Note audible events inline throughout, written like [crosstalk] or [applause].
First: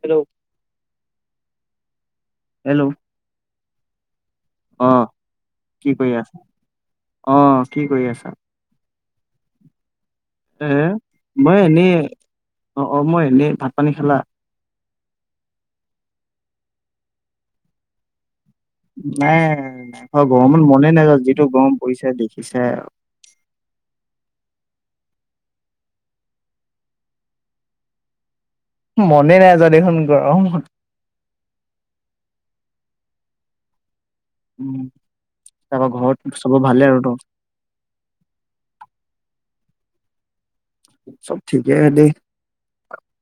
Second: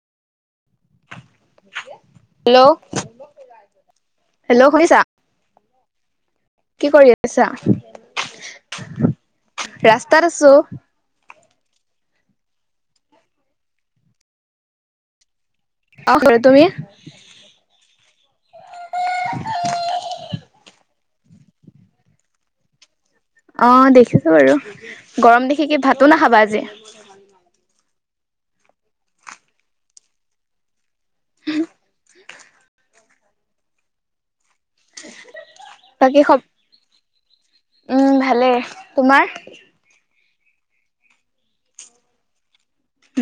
Hello. Hello. Hello অ শুনিছা? কি কৰি আছ? কি কৰি আছা? ৰাস্তাত আছো। এ মই এনেই অ', অ' মই এনেই ভাত পানী খালা অ' [unintelligible] তুমি নাই নাই খোৱা গৰমত মনে নাযাওঁ যিটো গৰম পৰিছে দেখিছায়ে অ দেখিছো বাৰু। গৰম দেখি কি ভাতো নাখাবা আজি? মনে নাই যোৱা দেখোন গৰম [unintelligible] উম। তাৰপা বাকী ঘৰত সব চব ভালে আৰু ত'। উম ভালে। তোমাৰ? চব ঠিকে এনেই।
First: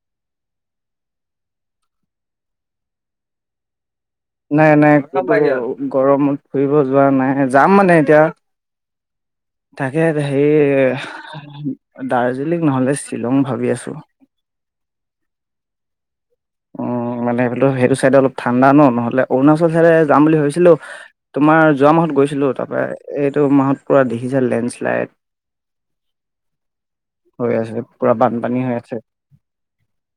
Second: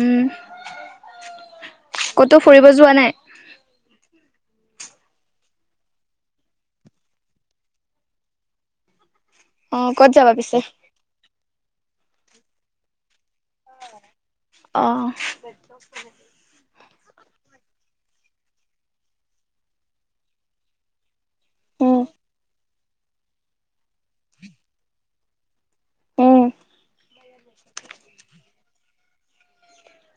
উম কতো ফুৰিব যোৱা নাই? নাই নাই গৰমত ফুৰিব যোৱা নাই যাম মানে এতিয়া। অ' ক'ত তাকে যাবা পিছে? হেৰি দাৰ্জিলিং নহ'লে শ্বিলং ভাবি আছো। অ'। উম মানে সেইটো চাইডে অলপ ঠাণ্ডা ন নহলে অৰুণাচল চাইডে যাম বুলি ভাবিছিলো তোমাৰ যোৱা উম, মাহত গৈছিলো তাৰ পৰা এইটো মাহত পুৰা দেখিছায়ে লেণ্ডশ্লাইড উম, হৈ আছে পুৰা বানপানী হৈ আছে।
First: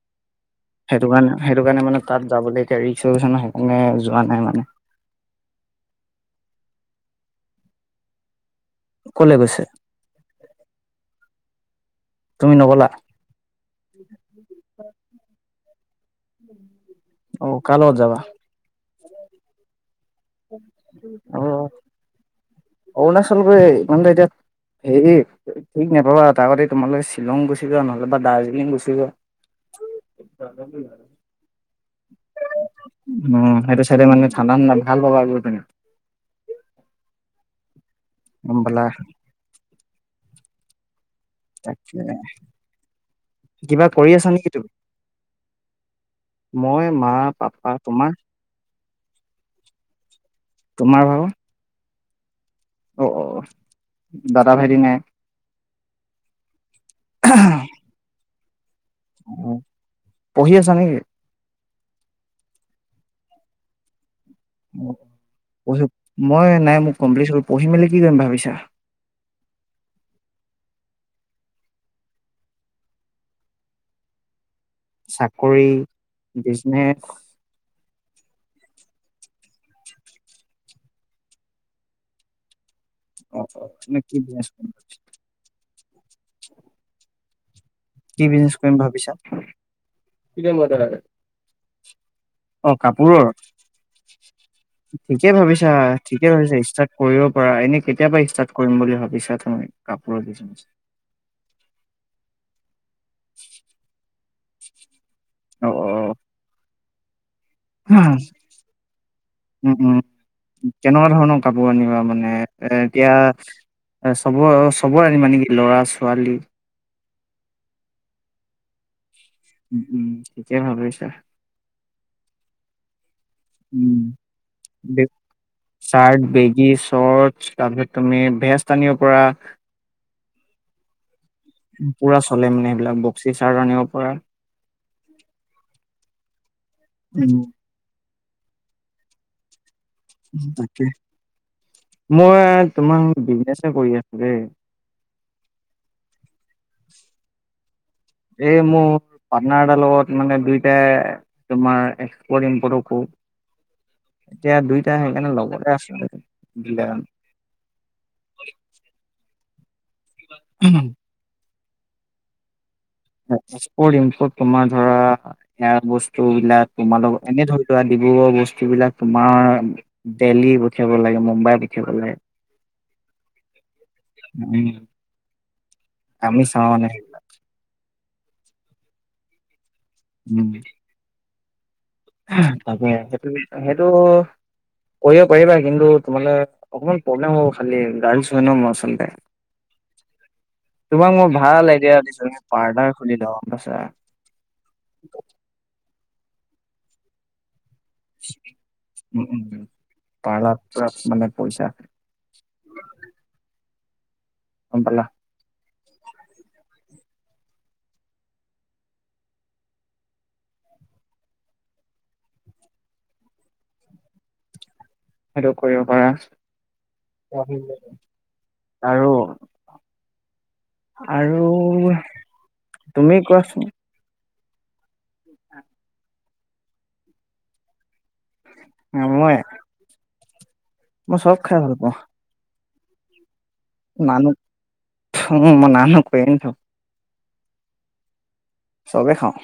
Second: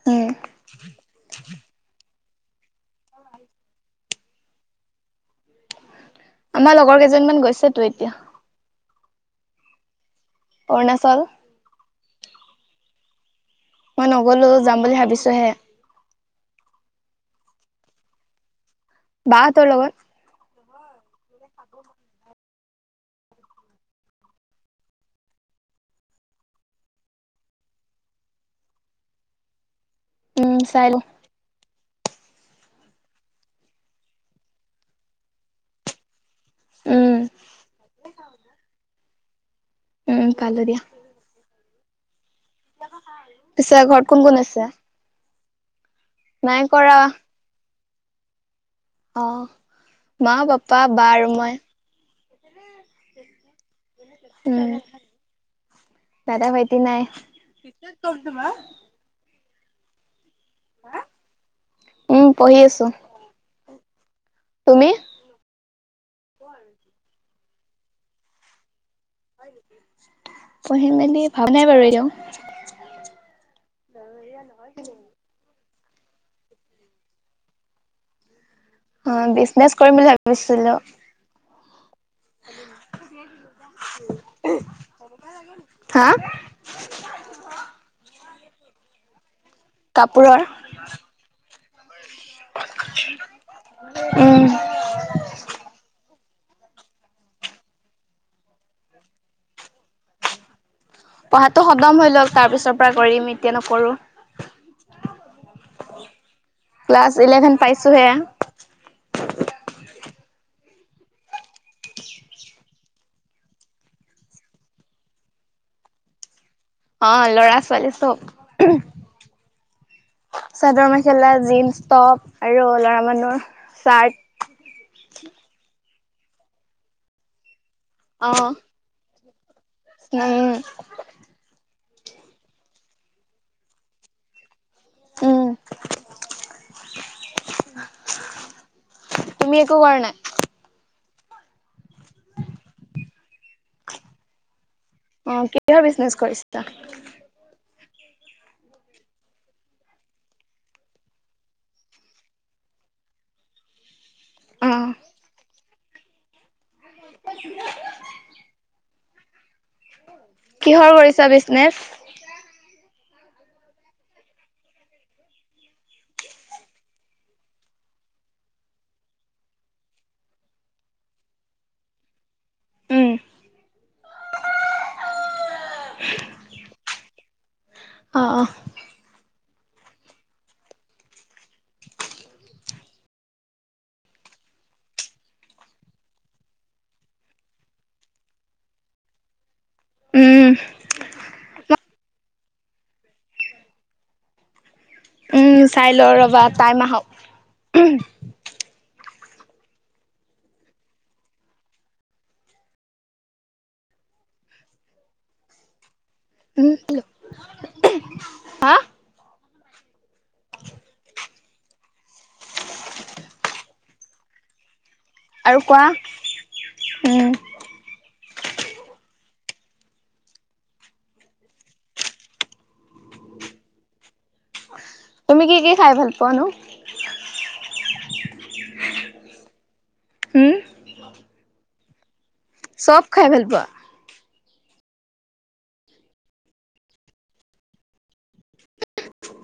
উম। সেইটো কাৰণে সেইটো কাৰণে মানে তাত যাবলৈ এতিয়া ৰিক্স ৰিক্স ন সেইকাৰণে যোৱা নাই মানে। আমাৰ লগৰ কেইজনমান গৈছে তো এতিয়া। ক'লে গৈছে? অৰুণাচল। তুমি নগ'লা? মই নগলো যাম বুলি ভাবিছোহে। অ' কাৰ লগত যাবা? বা হঁতৰ লগত। অ' অৰুণাচল গৈ [unintelligible] হেই ঠিক নাপাবা তাৰআগতে তোমালোকে শ্বিলং গুচি যোৱা নহ'লে বা দাৰ্জিলিং গুচি যোৱা। উম চাই লওঁ। [unintelligible] অ' সেইটো চাইডে মানে ঠাণ্ডা ঠাণ্ডা ভাল পাবা আৰু গৈ পিনে। উম। গম পালা। উম পালো দিয়া। তাকে পিছে কিবা ঘৰত কোন কৰি আছা কোন নেকি আছে? তুমি? নাই মই কৰা। মা পাপা তোমাৰ অ' মা, পাপা, তোমাৰ বা আৰু ভাগৰ মই। অ', অ' দাদা উম ভাইটি নাই। দাদা, ভাইটি নাই। [unintelligible] পঢ়ি আছা নেকি? উম পঢ়ি আছো। তুমি মই নাই মোক কমপ্লিট হ'ল। পঢ়ি মেলি কি কৰিম ভাবিছা? পঢ়ি মেলি ভাৱ নাই বাৰু এতিও। [unintelligible] চাকৰি, বিজনেছ, উম বিছনেছ কৰিম বুলি ভাবিছিলো। হা [unintelligible] কি বিজনেছ কৰিম ভাবিছা? কাপোৰৰ। অ কাপোৰৰ, উম ঠিকেই ভাবিছা। ঠিকে ষ্টাৰ্ট কৰিব পাৰা, এনে কেতিয়াবা ষ্ট বুলি ভাবিছা তুমি কাপোৰৰ বিছনেজ? পঢ়াতো খদম হৈ লওক, তাৰ পিছৰ পৰা কৰিম এতিয়া নকৰো। অ। ক্লাছ ইলেভেন পাইছোহে উম উম। কেনেকুৱা ধৰণৰ কাপোৰ আনিবা মানে, এ এতিয়া চবৰ-চবৰে আ মানে কি ল'ৰা ছোৱালী অ ল'ৰা ছোৱালী চব। উম উম ঠিকে ভাবিছা চাদৰ-মেখেলা, জীন্স-টপ আৰু লৰা মানুহ উ চাৰট, বেগি, শৰ্চ, তাৰপিছত তুমি অ ভেজ আনিৰ পৰা। উম। পুৰা চলে মানে সেইবিলাক বক্সি চাৰ্ত আনিব পৰা। উম। উম। তুমি একো কৰা নাই তাক। মই তোমাক বিজনেচ কৰি আছো দেই। অ কিহৰ বিজনেচ কৰিছিলা? এই মোৰ পাৰ্নাৰ এটাৰ লগত মানে দুইটাই তোমাৰ এক্সপৰ্ট-ইমপৰ্টও কৰো। এতিয়া অ দুইটা সেইকাৰণে লগতে আছ [unintelligible] কিহৰ কৰিছা বিজনেছ? এক্সপৰ্ট-ইমপৰ্ট তোমাৰ ধৰা এয়া বস্তু বিলাক তোমাল এনে ধৰি লোৱা বস্তু বিলাক তোমাৰ দেলহি পঠিয়াব লাগে, মুম্বাই পঠিয়াব লাগে। উম উম আমি চাও মানে সেইবিলাক। অ অ উম। তাকে সেইটো সেইটো কৰিব পাৰিবা, কিন্তু তোমালে অকমান প্ৰব্লেম হ'ব খালি গাৰ্ছ হয় ন আচলতে। উম [inaudible] তোমাক মই ভাল আইডিয়া দিছ পাৰ্ডাৰ খুলি লোৱা, সঁচা [inaudible] উম চাই ল ৰ'বা টাইম আহক। [inaudible] উম উম পাৰ্লাৰত মানে পইচা গমপালা। উম--হা? [inaudible] সেইটো আৰু কৰিব কোৱা পৰা। উম আৰু আৰু তুমি কোৱাচোন? তুমি কি কি খাই ভাল পোৱা নো? নমাই উম মই চব খাই ভাল পাওঁ চব খাই ভাল পোৱা নান মই নানু কনটো চবে খাওঁ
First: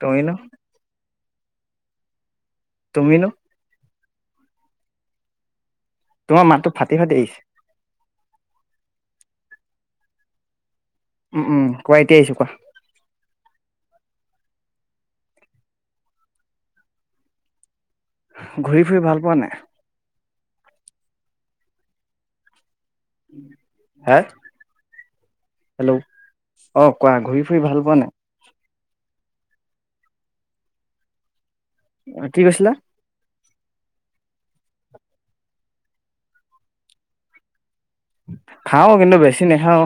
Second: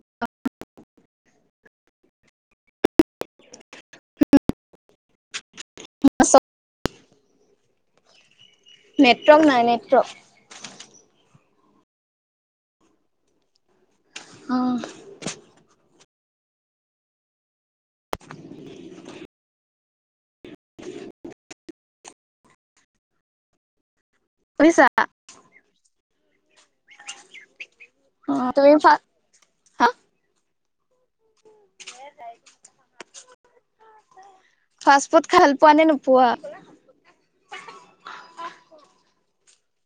তই ন তুমি নো তোমাৰ মাতটো ফাটি ফাটি আহিছে নেটৱৰ্ক নাই নেটৱৰ্ক উম উম কোৱা এতিয়া আহিছো কোৱা আহ ঘূৰি ফুৰি ভাল পোৱা নাই হা শুনিছা হেল্ল' অ কোৱা ঘূৰি ফুৰি ভাল পোৱা নাই অ তুমি হা অ কি কৈছিলা ফাষ্ট ফুড খাল পোৱা নে নোপোৱা খাও কিন্তু বেছি নাখাও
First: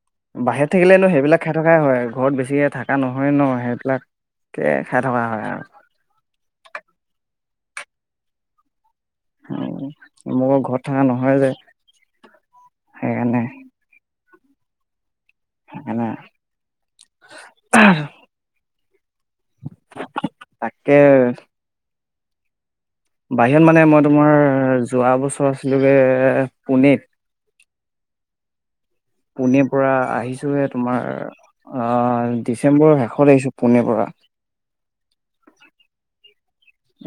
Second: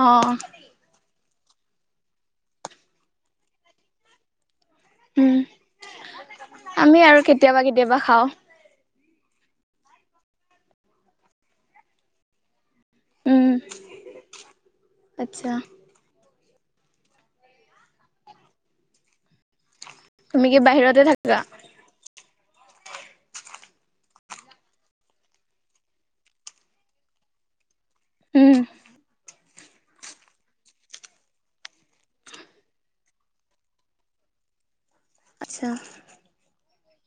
অ বাহৰে থাকিলেনো সেইবিলাক খাই থকাই হয় ঘৰত বেছিক থকা নহয় ন সেইবিলাকে খাই থকা উম হয় আৰু আমি আৰু কেতিয়াবা কেতিয়াবা খাওঁ মোক ঘৰতথা নহয় যে সেইকাৰণে উম আচ্ছা আহ তুমি কি তাকে বাহিৰতে থাকা বাহিৰত মানে মই তোমাৰ যোৱা বছৰ আছিলোগে পোনেত উম পোনে পৰা আহিছোহে তোমাৰ আহ ডিচেম্বৰৰ শেষত আহিছো পোনে পৰা [inaudible] আহ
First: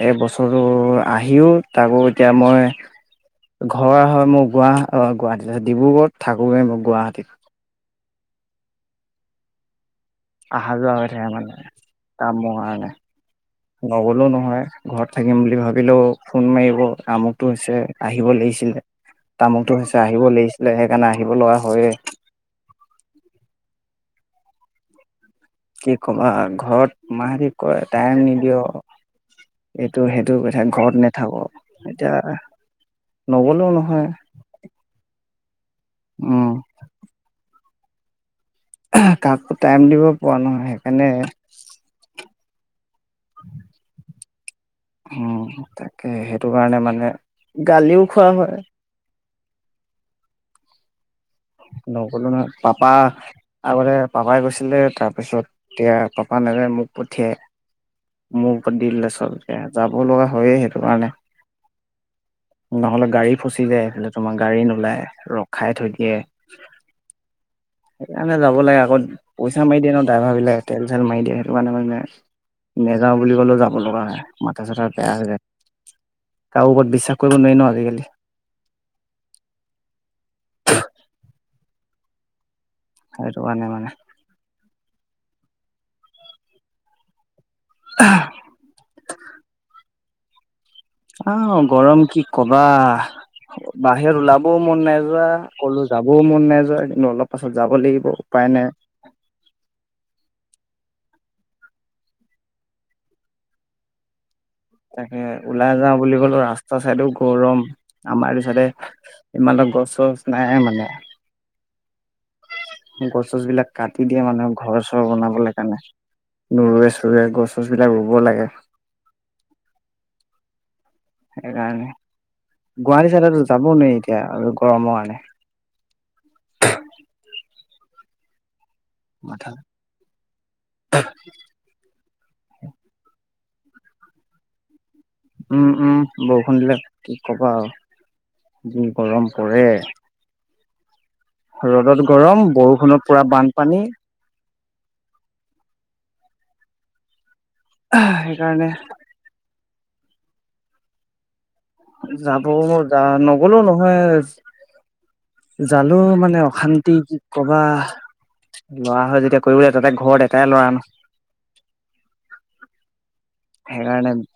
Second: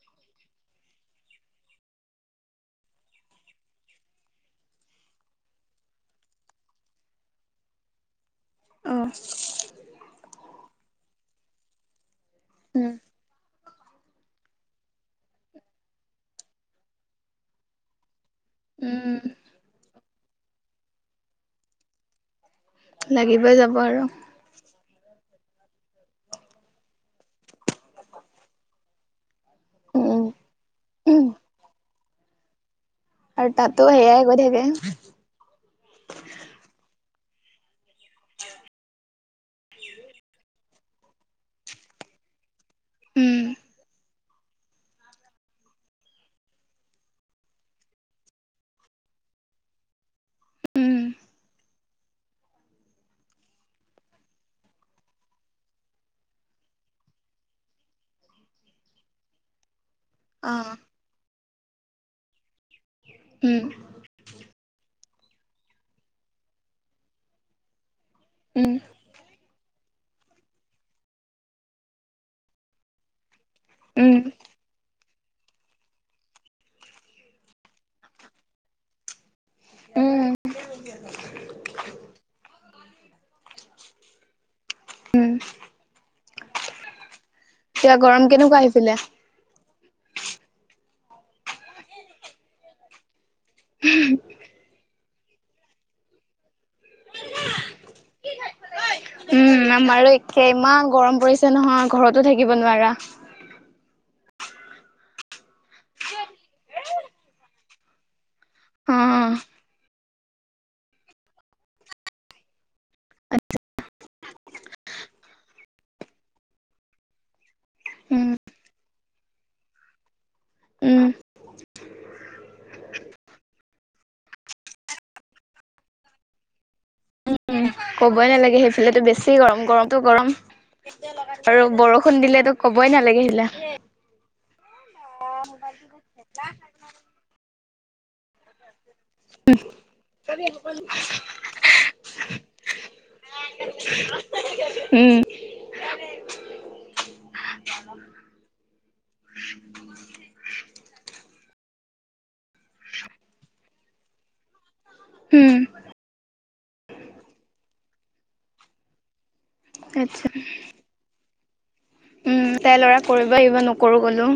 এই বছৰটো আহিও তাকো এতিয়া মই ঘৰ হয় মোৰ গুৱ অ গুৱাহাটীত আছে ডিব্ৰুগড়ত থাকোৱে মোৰ গুৱাহাটীত অ অহা যোৱা হৈ থে মানে কাম ৰ কাৰণে উম নগলেও নহয় ঘৰত থাকিম বুলি ভাবিলেও ফোন মাৰিব আমুকটো হৈছে আহিব লাগিছে উম তামুকটো হৈছে আহিব লাগিছিলে সেইকাৰণে আহিব লগা হয়ে লাগিবই যাব আৰু কি কবা ঘৰত মাহতে কয় টাইম নিদিও এইটো সেইটো কৰি থাক ঘৰত উম নেথাকো এতিয়া আৰু নগলেও তাতো নহয় সেয়াই গৈ থাকে উম কাকো টাইম দিব পৰা নহয় সেইকাৰণে উম উম তাকে সেইটো কাৰণে মানে গালিও খোৱা হয় অ'। উম, নগলো নহয় পাপা আগতে পাপাই গৈছিলে তাৰ পিছত এতিয়া পাপা নেযাই মোক পঠিয়াই মোক দিলে চবকে যাব লগা হয়ে সেইটো কাৰণে নহ'লে গাড়ী উম, ফচি যায় এইফালে তোমাৰ গাড়ী নোলায় ৰখাই থৈ দিয়ে [inaudible] সেইকাৰণে যাব লাগে আকৌ পইচা মাৰি দিয়ে ন ড্ৰাইভাৰ বিলাকে তেল চেল মাৰি দিয়ে সেইটো কাৰণে মানে নেযাও বুলি ক'লে যাব লগা উম, হয় মাথা চাথা কাৰো ওপৰত বিশ্বাস কৰিব নোৱাৰি ন আজিকালি উম, [unintelligible] সেইটো কাৰানে মানে উম এতিয়া গৰম কেনেকুৱা আহিছিলে আহ গৰম কি কবা বাহিৰত ওলাবও মন নাযায় কলো যাবও মন নেযায় কিন্তু অলপ পাছত যাব লাগিব উপায় নাই উম আমাৰো একেই ইমান গৰম পৰিছে নহয় ঘৰতো থাকিব নোৱাৰা তাকে ওলাই যাওঁ বুলি ক'লো ৰাস্তা চাইদো গৰম আমাৰ অ', ইমানতা গছ চছ নাই মানে গছ গছ বিলাক কাটি দিয়ে মানুহে ঘৰ চৰ বনাবলৈ কাৰণে নৰুৱে চৰুৱে গছ গছবিলাক ৰুব উম, লাগে উম, সেইকাৰণে গুৱাহাটী তাতে যাব নোৱাৰি এতিয়া আৰু গৰমৰ কাৰণে উম, ক'বই নালাগে সেই বেছি মাথা গৰম গৰমটো গৰম আৰু বৰষুণ দিলেতো কবই নালাগে সিলা হ [unintelligible] উম উম বৰষুণ দিলে কি ক'বা আৰু গৰম পৰে ৰ'দত গৰম বৰষুণত পুৰা বানপানী উম সেইকাৰণে যাব যা নগলেও নহয় উম। জালো মানে অশান্তি কি কবা লৰা হয় যেতিয়া। কৰিবলৈ তাতে আচ্ছা, ঘৰত এটাই ল'ৰা ন। উম তাই ল'ৰা- কৰিব আহিব নকৰো সেইকাৰণে ক'লো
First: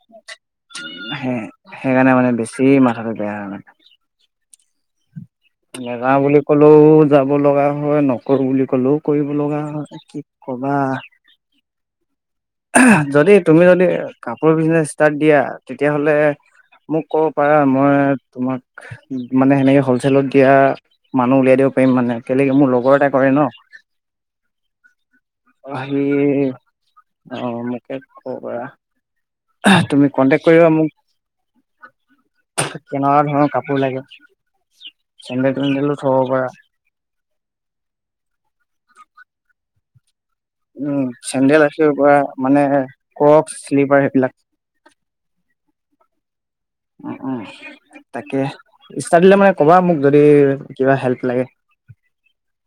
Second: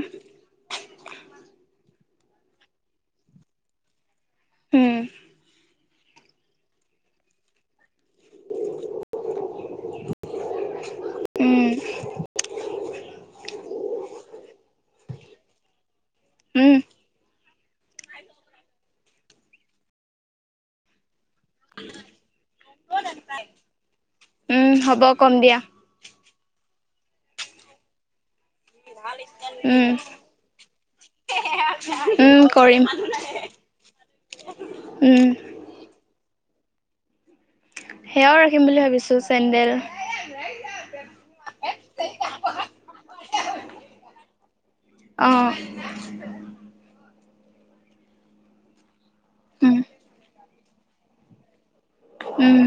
সে- সেইকাৰণে মানে বেছি মাথাটো বেয়া হয় মান। হম। নেগাও বুলি ক'লেও যাব লগা হয় ন- কৰো বুলি কলও কৰিব লগা হয় কি কবা। উম। যদি তুমি যদি কাপোৰ বিজনেচ ষ্টাৰ্ট দিয়া তেতিয়াহ'লে উম, মোক কক- পাৰা মই তোমাক মানে সেনেকে হলচেলত দিয়া মানুহ উলিয়াই দিব পাৰিম মানে- মোৰ লগৰ এটা কৰে ন- উম, হ'ব কম দিয়া আহি অ মোকে কব পৰা- উম, তুমি কন্টেকট কৰিবা মোক। উম, ত কৰিম কেনেকুৱা ধৰণৰ কাপোৰ লাগে উম। চেণ্ডেল থেডেলো থক- বা- সেয়াও ৰাখিম বুলি ভাবিছো চেডেল। উম চেডেল আছে বা মানে কক শ্লিপাৰ সেইবিলাক- আহঁ। অঁ অঁ। তাকে ষ্টাৰ দিলে মানে ক'বা উম, মোক যদি কিবা হেল্প লাগে। উম।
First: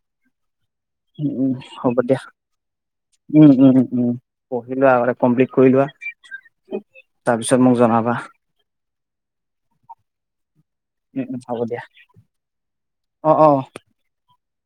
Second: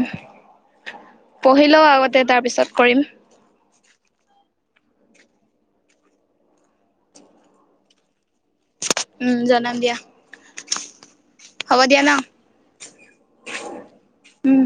উম উম পঢ়ি লওঁ হ'ব দিয়া আগতে তাৰপিছত কৰিম, উম উম উম উম। পঢ়ি লোৱা আৰু কমপ্লিট কৰি লোৱা তাৰ পিছত মোক জনাবা- উম জনাম দিয়া। উম উম হ'ব দিয়া অ অ। উম।